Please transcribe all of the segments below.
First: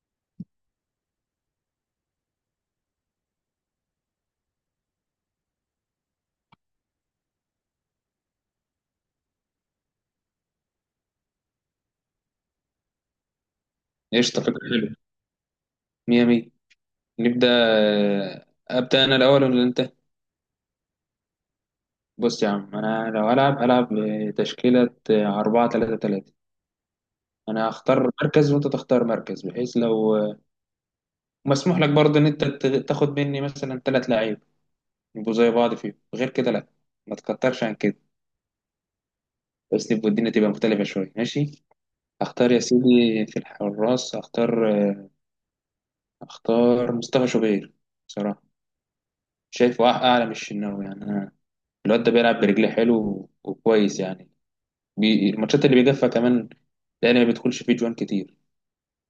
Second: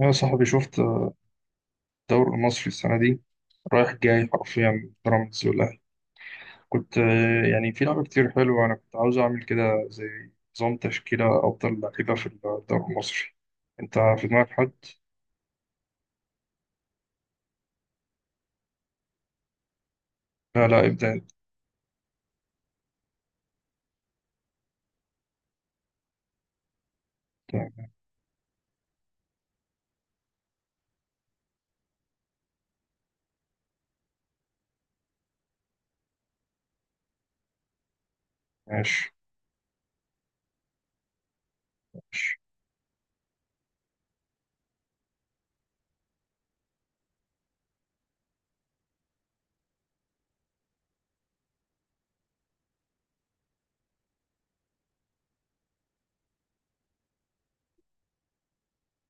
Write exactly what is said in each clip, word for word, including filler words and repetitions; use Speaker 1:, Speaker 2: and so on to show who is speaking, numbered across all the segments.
Speaker 1: يا صاحبي، شفت الدوري المصري السنة دي؟ رايح جاي حرفيا، بيراميدز والأهلي. كنت آه، يعني في لعبة كتير حلوة، أنا كنت عاوز أعمل كده، زي نظام تشكيلة أفضل لعيبة في الدوري المصري. أنت في
Speaker 2: قشطة،
Speaker 1: دماغك
Speaker 2: فكرة
Speaker 1: حد؟
Speaker 2: حلوة. مية مية. نبدأ. أبدأ أنا الأول ولا أنت؟
Speaker 1: لا، لا ابدأ
Speaker 2: بص يا عم، أنا لو هلعب هلعب بتشكيلة أربعة تلاتة تلاتة. أنا
Speaker 1: أنت.
Speaker 2: هختار مركز وأنت تختار مركز، بحيث لو مسموح لك برضه إن أنت ت- تاخد مني مثلا تلات لعيب يبقوا زي بعض، فيهم غير كده لأ، ما تكترش عن كده.
Speaker 1: ماشي.
Speaker 2: بس يبقى الدنيا تبقى مختلفة شوية، ماشي؟ هختار يا سيدي في الحراس، هختار، هختار مصطفى شوبير. بصراحة شايفه أع- أعلى من الشناوي يعني أنا. الواد ده بيلعب برجليه حلو وكويس يعني. بي... الماتشات اللي بيجفها كمان، لان ما بيدخلش فيه جوان كتير.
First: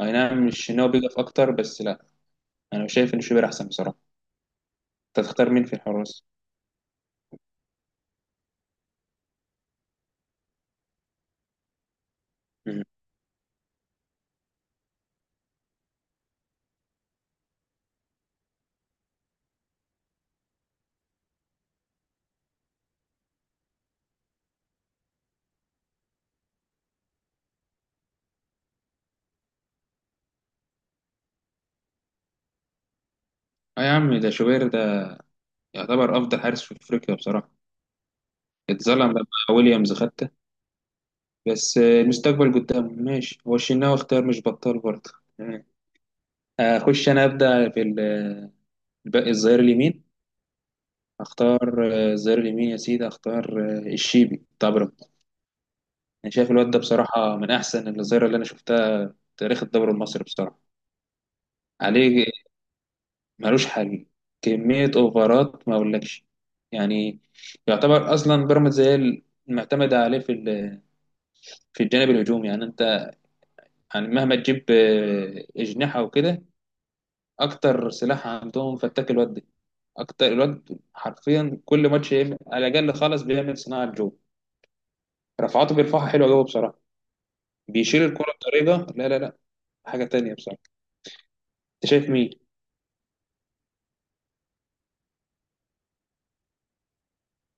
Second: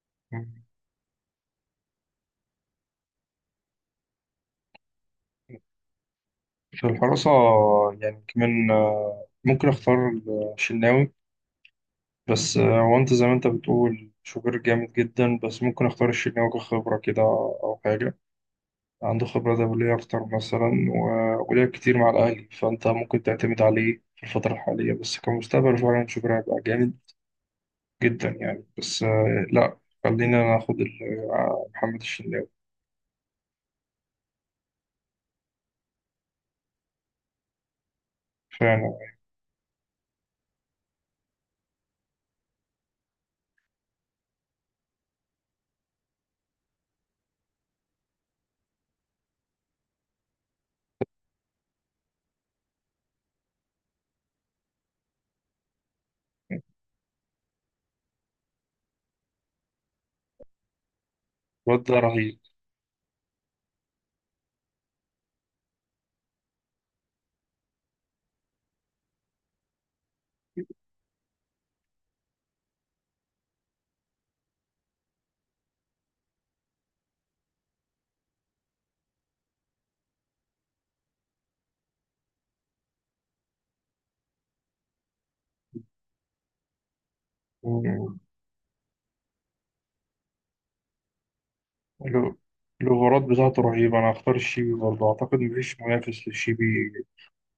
Speaker 2: اي نعم، مش ان هو بيجف اكتر، بس لا، انا شايف ان شوبير احسن بصراحه. انت تختار مين في الحراس؟
Speaker 1: في الحراسة، يعني كمان آه، ممكن أختار الشناوي، بس آه،
Speaker 2: مم.
Speaker 1: هو أنت زي ما أنت بتقول شوبير جامد جدا، بس ممكن أختار الشناوي كخبرة كده أو حاجة. عنده خبرة دولية أكتر مثلا، و- ولعب كتير مع الأهلي، فأنت ممكن تعتمد عليه في الفترة الحالية، بس كمستقبل فعلا شوبير هيبقى جامد جدا يعني. بس آه، لا، خلينا ناخد ال- آه، محمد الشناوي.
Speaker 2: اه يا عم، ده شوبير ده يعتبر افضل حارس في افريقيا بصراحه.
Speaker 1: فعلا،
Speaker 2: اتظلم لما ويليامز خدته. بس آه، المستقبل قدامه. ماشي، هو الشناوي اختيار مش بطال برضه. مم. اخش انا ابدا في ال- الباقي، الظهير اليمين. اختار آه، الظهير اليمين يا سيدي، اختار آه، الشيبي طبعا. انا شايف الواد ده بصراحه من احسن الظاهره اللي انا شفتها في تاريخ الدوري المصري بصراحه.
Speaker 1: الواد ده
Speaker 2: عليه
Speaker 1: رهيب.
Speaker 2: ملوش حل. كميه اوفرات ما اقولكش يعني. يعتبر اصلا بيراميدز هي المعتمده عليه في ال- في الجانب الهجومي يعني. انت يعني مهما تجيب آه، اجنحه وكده، اكتر سلاح عندهم فتاك الواد ده. اكتر الواد حرفيا كل ماتش يعمل- على الاقل خالص بيعمل صناعه جوه. رفعاته بيرفعها حلوه قوي بصراحه. بيشيل
Speaker 1: مم.
Speaker 2: الكره بطريقه لا لا لا، حاجه تانيه بصراحه. انت شايف مين؟
Speaker 1: له- الأوفرات بتاعته رهيبة، أنا هختار الشيبي برضه، أعتقد مفيش منافس للشيبي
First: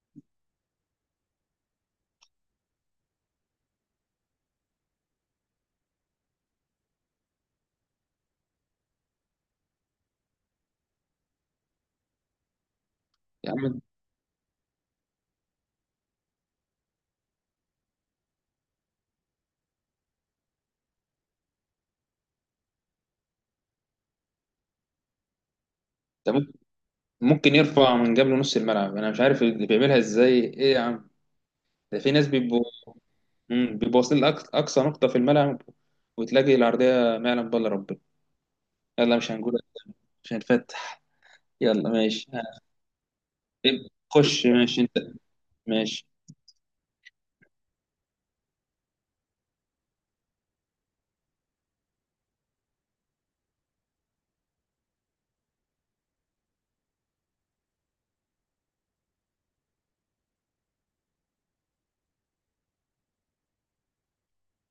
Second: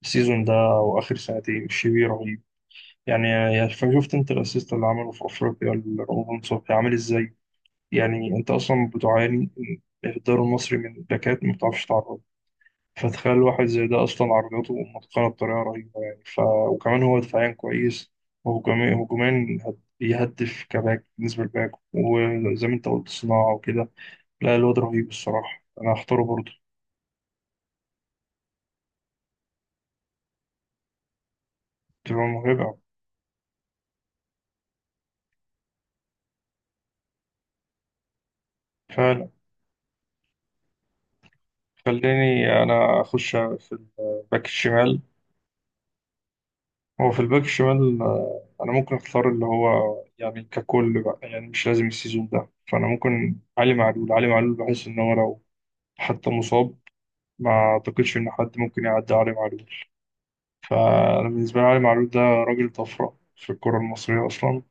Speaker 1: السيزون ده، أو آخر سنتين الشيبي رهيب. يعني يعني شفت أنت الأسيست اللي عمله في أفريقيا لرمضان صبحي عامل إزاي؟ يعني انت اصلا بتعاني من الدوري المصري، من باكات ما بتعرفش تعرض، فتخيل
Speaker 2: يا
Speaker 1: واحد
Speaker 2: عم
Speaker 1: زي ده اصلا عرضته متقنه بطريقه رهيبه يعني ف... وكمان هو دفاعيا كويس، وهجوميا، هجوميا هد- بيهدف كباك بالنسبه للباك، وزي ما انت قلت صناعه وكده. لا، الواد رهيب الصراحه، انا هختاره
Speaker 2: انت،
Speaker 1: برضه.
Speaker 2: ممكن يرفع من قبل نص الملعب، انا مش عارف اللي بيعملها ازاي. ايه يا عم، ده في
Speaker 1: تبقى
Speaker 2: ناس بيبقوا،
Speaker 1: مرعبه
Speaker 2: مم، بيبقوا واصلين لأقصى أقصى نقطة في الملعب. وتلاقي العرضية ما يعلم بالله ربنا. يلا
Speaker 1: فعلا.
Speaker 2: مش هنقول، مش هنفتح. يلا ماشي.
Speaker 1: خليني
Speaker 2: ها،
Speaker 1: انا اخش في الباك
Speaker 2: خش ماشي انت.
Speaker 1: الشمال.
Speaker 2: ماشي.
Speaker 1: هو في الباك الشمال انا ممكن اختار اللي هو، يعني ككل بقى، يعني مش لازم السيزون ده، فانا ممكن علي معلول. علي معلول بحس ان هو لو حتى مصاب، ما اعتقدش ان حد ممكن يعدي علي معلول. فانا بالنسبه لي علي معلول ده راجل طفره في الكره المصريه اصلا،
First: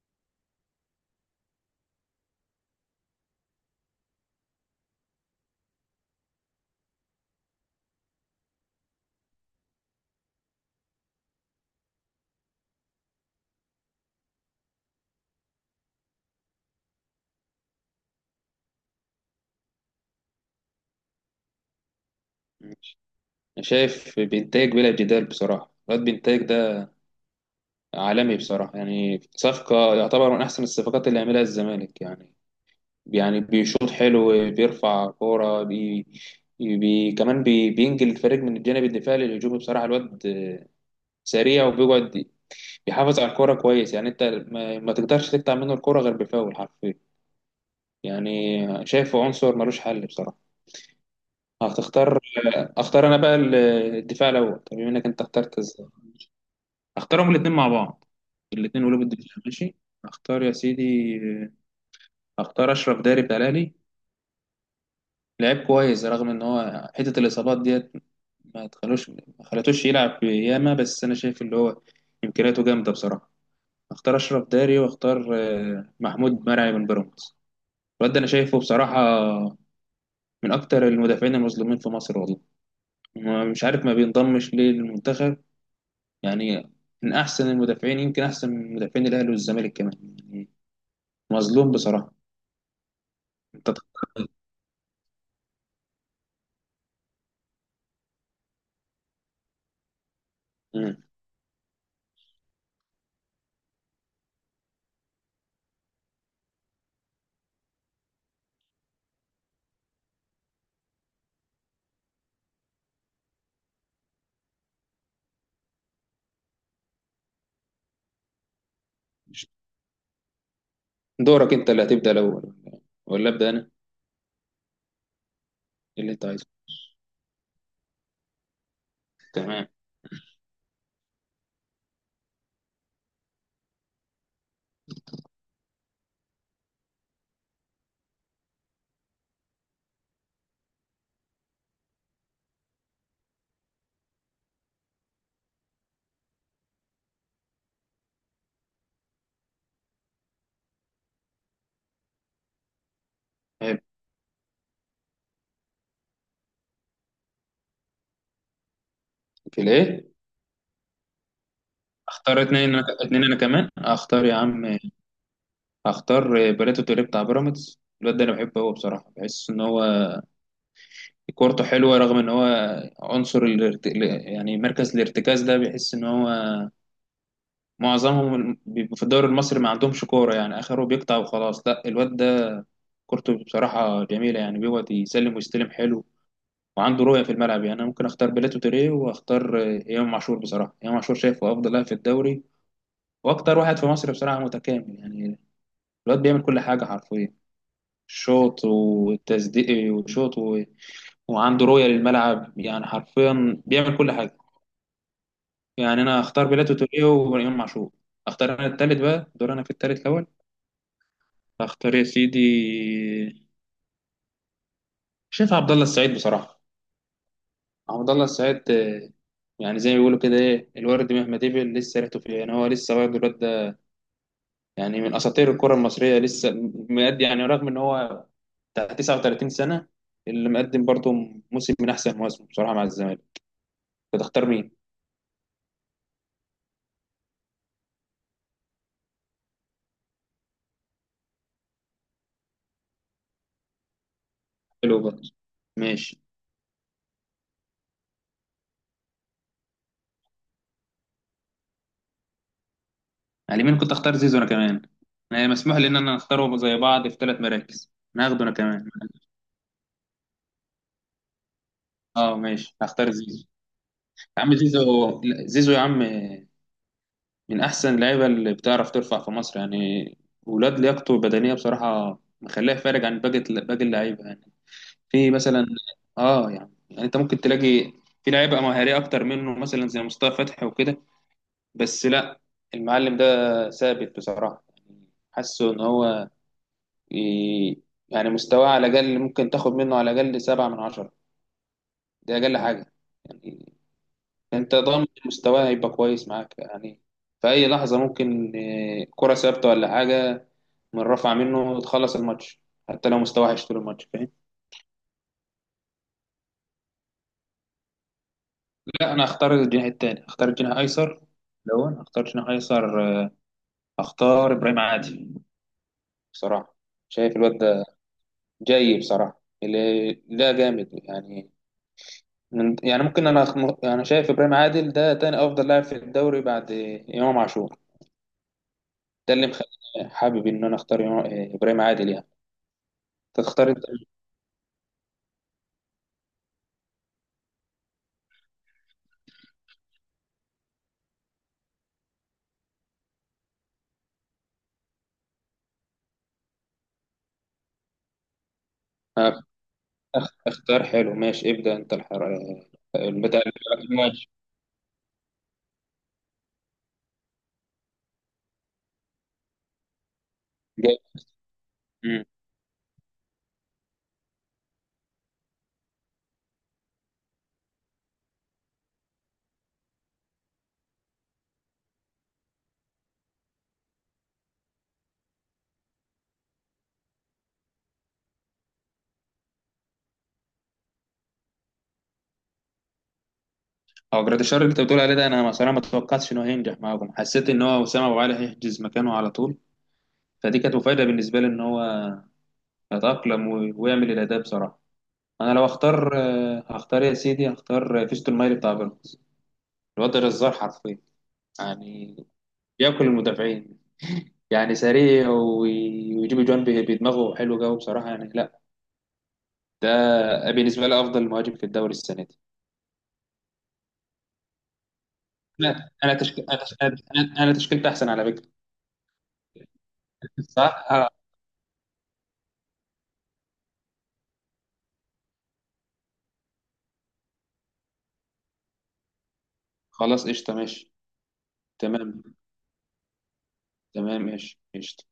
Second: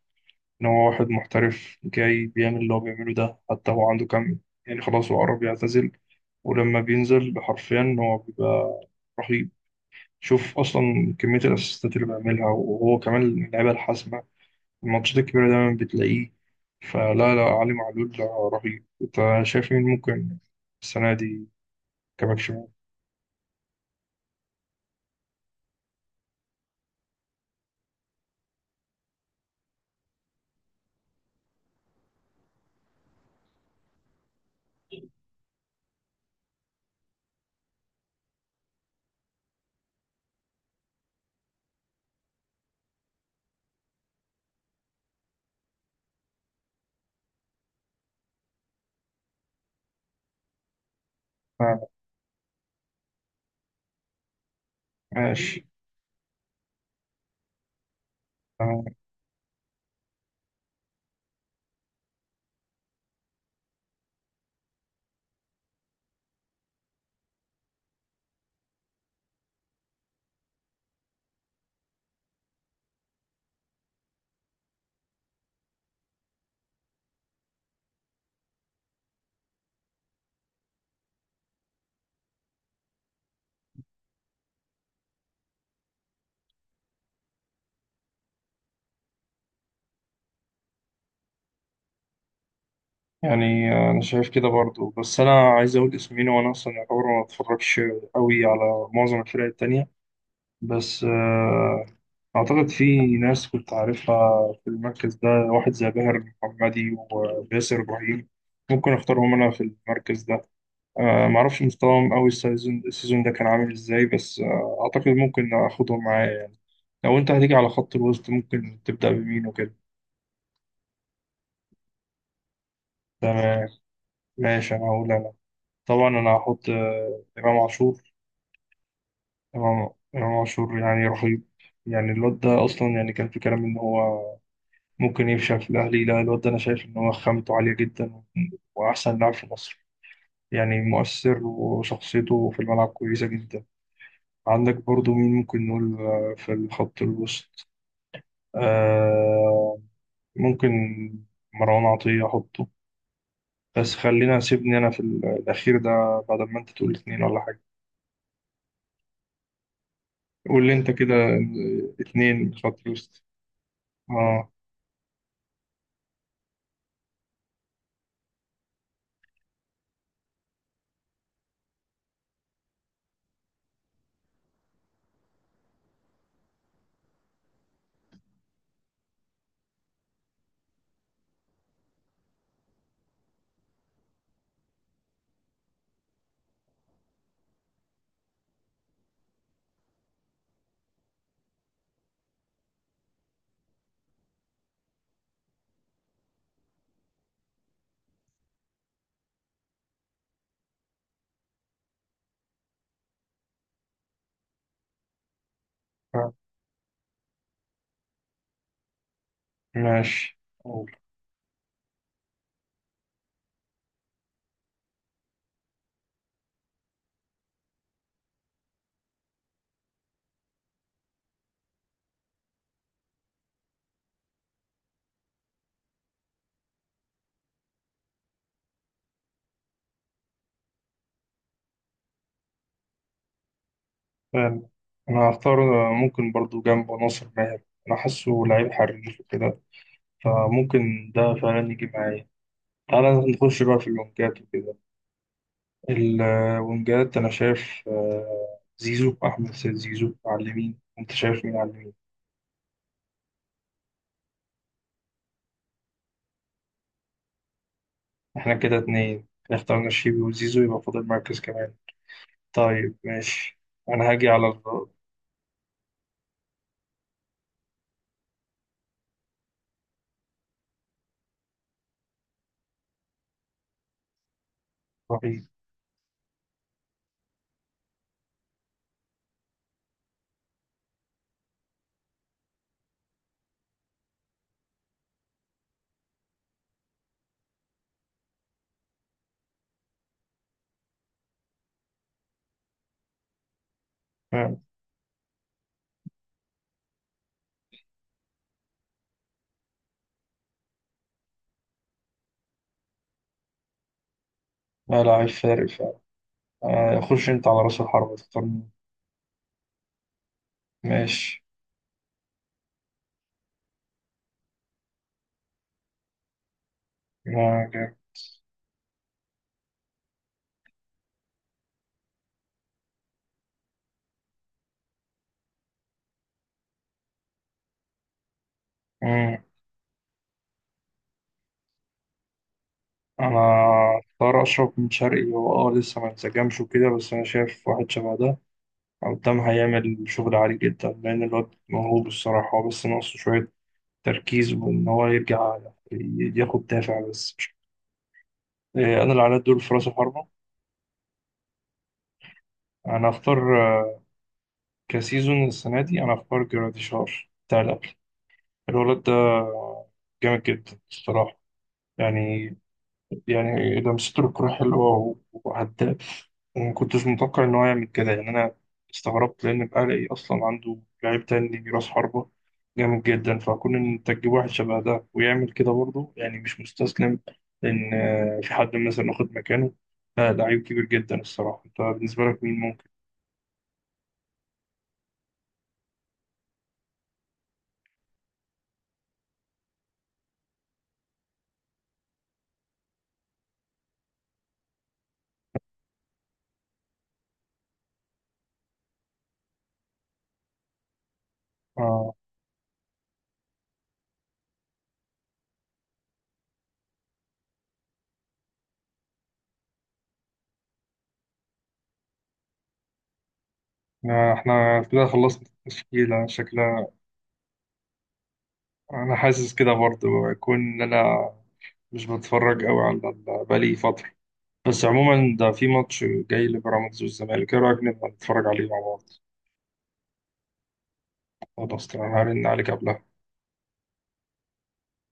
Speaker 1: ان هو واحد محترف جاي بيعمل اللي هو بيعمله ده. حتى هو عنده كام يعني، خلاص هو قرب يعتزل، ولما بينزل حرفيا هو بيبقى رهيب. شوف اصلا كميه الاسيستات اللي بيعملها، وهو كمان من اللعيبه الحاسمه، الماتشات الكبيرة دايما بتلاقيه. فلا، لا، علي معلول رهيب. انت شايف مين ممكن السنة دي كباك شمال؟
Speaker 2: ماشي، انا شايف بينتاج بلا جدال بصراحة. الواد بينتاج ده عالمي بصراحة. يعني صفقة يعتبر من أحسن الصفقات اللي عملها الزمالك يعني. يعني بيشوط حلو، بيرفع كورة، بي... بي... كمان بي... بينجل الفريق من الجانب الدفاعي للهجوم بصراحة. الواد سريع وبيقعد، بيحافظ على الكورة كويس. يعني انت ما, ما تقدرش تقطع منه الكورة غير بفاول حرفيا يعني. شايفه عنصر ملوش حل بصراحة.
Speaker 1: آه،
Speaker 2: هتختار؟ اختار انا بقى ال- الدفاع الاول. طب بما انك انت اخترت،
Speaker 1: ماشي.
Speaker 2: ازاي اختارهم الاثنين مع بعض؟
Speaker 1: آه،
Speaker 2: الاثنين قلوب الدفاع ماشي. اختار يا سيدي، اختار اشرف داري بتاع الاهلي. لعيب كويس رغم ان هو حته الاصابات ديت ما تخلوش ما خلتوش يلعب ياما، بس انا شايف اللي هو امكانياته جامده بصراحه. اختار اشرف داري واختار آه، محمود مرعي من بيراميدز. الواد ده انا شايفه بصراحه من اكتر المدافعين المظلومين في مصر والله. ما- مش عارف ما بينضمش ليه للمنتخب يعني. من احسن المدافعين، يمكن احسن من مدافعين الاهلي والزمالك كمان يعني. مظلوم بصراحه. انت
Speaker 1: يعني انا
Speaker 2: تخ-
Speaker 1: شايف كده برضو، بس انا عايز اقول اسمين، وانا اصلا يعتبر ما بتفرجش قوي على معظم الفرق التانية.
Speaker 2: مم.
Speaker 1: بس آه، اعتقد في ناس كنت عارفها في المركز ده، واحد زي باهر المحمدي وباسر ابراهيم، ممكن اختارهم انا في المركز ده. آه معرفش مستواهم أوي، السيزون السيزون ده كان عامل إزاي، بس آه أعتقد ممكن آخدهم معايا يعني. لو أنت هتيجي على خط الوسط، ممكن تبدأ بمين وكده؟
Speaker 2: دورك انت اللي هتبدا الاول ولا ابدا
Speaker 1: تمام،
Speaker 2: انا؟
Speaker 1: ماشي، أنا هقول أنا.
Speaker 2: إيه
Speaker 1: طبعا
Speaker 2: اللي انت
Speaker 1: أنا
Speaker 2: عايزه؟
Speaker 1: هحط آه إمام عاشور.
Speaker 2: تمام.
Speaker 1: إمام إمام عاشور يعني رهيب يعني. الواد ده أصلا يعني كان في كلام إن هو ممكن يفشل في الأهلي. لا، الواد ده أنا شايف إن هو خامته عالية جدا، وأحسن لاعب في مصر يعني، مؤثر، وشخصيته في الملعب كويسة جدا. عندك برضو مين ممكن نقول آه، في الخط الوسط؟ آه ممكن مروان عطية أحطه، بس خلينا سيبني أنا في ال- الأخير ده بعد ما أنت تقول اتنين ولا حاجة.
Speaker 2: في الايه؟
Speaker 1: قول لي أنت كده
Speaker 2: اختار
Speaker 1: اتنين مش
Speaker 2: اتنين، انا
Speaker 1: هتلوست.
Speaker 2: اتنين، انا كمان اختار يا
Speaker 1: آه
Speaker 2: عم. اختار بريتو توريه بتاع بيراميدز. الواد ده انا بحبه هو بصراحه، بحس ان هو كورته حلوه رغم ان هو عنصر الارت... يعني مركز الارتكاز ده. بيحس ان هو معظمهم بيبقوا في الدوري المصري ما عندهمش كوره، يعني اخره بيقطع وخلاص. لا الواد ده كورته بصراحه جميله. يعني بيقعد يسلم ويستلم حلو، وعنده رؤيه في الملعب يعني. انا ممكن اختار بيلاتو توريه واختار امام عاشور. بصراحه امام عاشور شايفه افضل لاعب في الدوري واكتر واحد في مصر بصراحه متكامل يعني. الواد بيعمل كل حاجة حرفيا، شوط وتسديد وشوط و... وعنده رؤية للملعب. يعني حرفيا بيعمل كل حاجة. يعني أنا
Speaker 1: آه،
Speaker 2: أختار بيلاتو توريه وإمام عاشور. أختار أنا التالت بقى، دور أنا في التالت الأول.
Speaker 1: ماشي، أقول.
Speaker 2: أختار يا سيدي، شايف عبد الله السعيد بصراحة. عبد الله السعيد آه، يعني زي ما بيقولوا كده، إيه الورد مهما دبل لسه ريحته فيه. يعني هو لسه برضه الواد ده يعني من أساطير الكرة المصرية، لسه مقدم يعني، رغم إن هو بتاع تسعة وثلاثين سنة، اللي مقدم برضه موسم من أحسن مواسمه بصراحة مع الزمالك. كنت اختار
Speaker 1: فعلا،
Speaker 2: مين؟
Speaker 1: أنا هختار ممكن برضو جنبه ناصر ماهر، أنا حاسه لعيب حريف وكده، فممكن ده فعلا يجي معايا. تعالى نخش بقى في الونجات وكده.
Speaker 2: حلو برضه، ماشي.
Speaker 1: الونجات أنا شايف آه، زيزو، أحمد سيد زيزو على اليمين. أنت شايف مين على اليمين؟
Speaker 2: على اليمين كنت اختار زيزو انا كمان. انا مسموح لي ان انا اختاره زي بعض في ثلاث مراكز. انا هاخده انا
Speaker 1: احنا كده
Speaker 2: كمان.
Speaker 1: اتنين اخترنا شيبي وزيزو، يبقى فاضل مركز كمان.
Speaker 2: اه ماشي،
Speaker 1: طيب
Speaker 2: هختار زيزو.
Speaker 1: ماشي. انا هاجي
Speaker 2: يا
Speaker 1: على
Speaker 2: عم
Speaker 1: ال-
Speaker 2: زيزو، لا، زيزو يا عم، من احسن اللعيبه اللي بتعرف ترفع في مصر يعني. ولاد لياقته البدنيه بصراحه مخليه فارق عن باقي باقي اللعيبه يعني. في
Speaker 1: الرهيب.
Speaker 2: مثلا، اه يعني يعني انت ممكن تلاقي في لعيبه مهاريه اكتر منه مثلا زي مصطفى فتحي وكده، بس لا، المعلم ده ثابت بصراحه. يعني حاسه ان هو ي- يعني مستواه على الأقل ممكن تاخد منه على الأقل سبعة من عشرة. دي أقل حاجة يعني.
Speaker 1: آه،
Speaker 2: أنت ضامن مستواه هيبقى كويس معاك يعني. في أي لحظة ممكن آه، كرة ثابتة ولا حاجة من رفع منه تخلص الماتش، حتى لو مستواه وحش طول الماتش فاهم.
Speaker 1: لا، لاعب فارق فعلا. آه، خش انت على راس الحربة، تختار مين؟
Speaker 2: لا أنا هختار الجناح التاني، هختار الجناح أيسر.
Speaker 1: ماشي.
Speaker 2: لو أنا هختار جناح أيسر، آه، هختار إبراهيم عادل بصراحة. شايف الواد
Speaker 1: لا،
Speaker 2: ده
Speaker 1: جامد.
Speaker 2: جاي بصراحة، اللي لا جامد يعني. من يعني ممكن انا أخم- انا شايف ابراهيم عادل ده تاني افضل لاعب في الدوري بعد امام عاشور. ده
Speaker 1: مم.
Speaker 2: اللي مخليني حابب ان انا اختار إمام- ابراهيم عادل يعني.
Speaker 1: انا
Speaker 2: تختار انت؟
Speaker 1: اختار اشرف بن شرقي، هو اه لسه ما انسجمش وكده، بس انا شايف واحد شبه ده قدام هيعمل شغل عالي جدا، لان الواد موهوب الصراحة. هو بس ناقصه شوية تركيز، وان هو يرجع ي- ياخد دافع بس. إيه، انا اللي على
Speaker 2: أخ-
Speaker 1: الدور في راس الحربة.
Speaker 2: أخ- اختار حلو، ماشي، ابدا انت الحر. آه،
Speaker 1: انا اختار
Speaker 2: البتاع اللي- ماشي.
Speaker 1: كسيزون السنة دي أنا في بارك جراديشار بتاع الأكل، الولد ده جامد جدا
Speaker 2: جاي.
Speaker 1: الصراحة
Speaker 2: مم.
Speaker 1: يعني. يعني لمسته الكورة حلوة، وهداف، وما كنتش متوقع إن هو يعمل كده يعني. أنا استغربت لأن الأهلي أصلا عنده لعيب تاني رأس حربة جامد جدا، فكون إن أنت تجيب واحد شبه ده ويعمل كده برضه، يعني مش مستسلم إن آه، في حد مثلا واخد مكانه. لا، لعيب كبير جدا الصراحة. أنت بالنسبة لك مين ممكن؟
Speaker 2: هو جراديشار اللي انت بتقول عليه ده، انا مثلا ما توقعتش انه هينجح معاهم. حسيت ان هو وسام ابو علي هيحجز مكانه على طول. فدي كانت مفاجاه بالنسبه لي ان هو يتاقلم و- ويعمل الاداء بصراحه. انا لو اختار، آه، هختار يا سيدي، هختار فيستون مايلي بتاع بيراميدز. الواد ده جزار حرفيا
Speaker 1: آه،
Speaker 2: يعني، بياكل المدافعين. يعني سريع وي- ويجيب جوان ب- بدماغه حلو قوي بصراحه يعني. لا ده بالنسبه لي افضل مهاجم في الدوري السنه دي.
Speaker 1: آه، احنا كده خلصنا
Speaker 2: لا انا
Speaker 1: التشكيلة
Speaker 2: تشكيل انا تشك-
Speaker 1: شكلها.
Speaker 2: انا أنا تشكيلتي احسن على فكره.
Speaker 1: انا حاسس كده برضه، يكون ان
Speaker 2: صح آه.
Speaker 1: انا مش بتفرج قوي على ال- بقالي فترة، بس عموما ده في ماتش جاي لبيراميدز والزمالك، ايه رأيك نبقى نتفرج عليه مع بعض؟
Speaker 2: خلاص قشطه ماشي.
Speaker 1: خلاص، تمام،
Speaker 2: تمام.
Speaker 1: هرن عليك قبلها.
Speaker 2: تمام ماشي قشطه.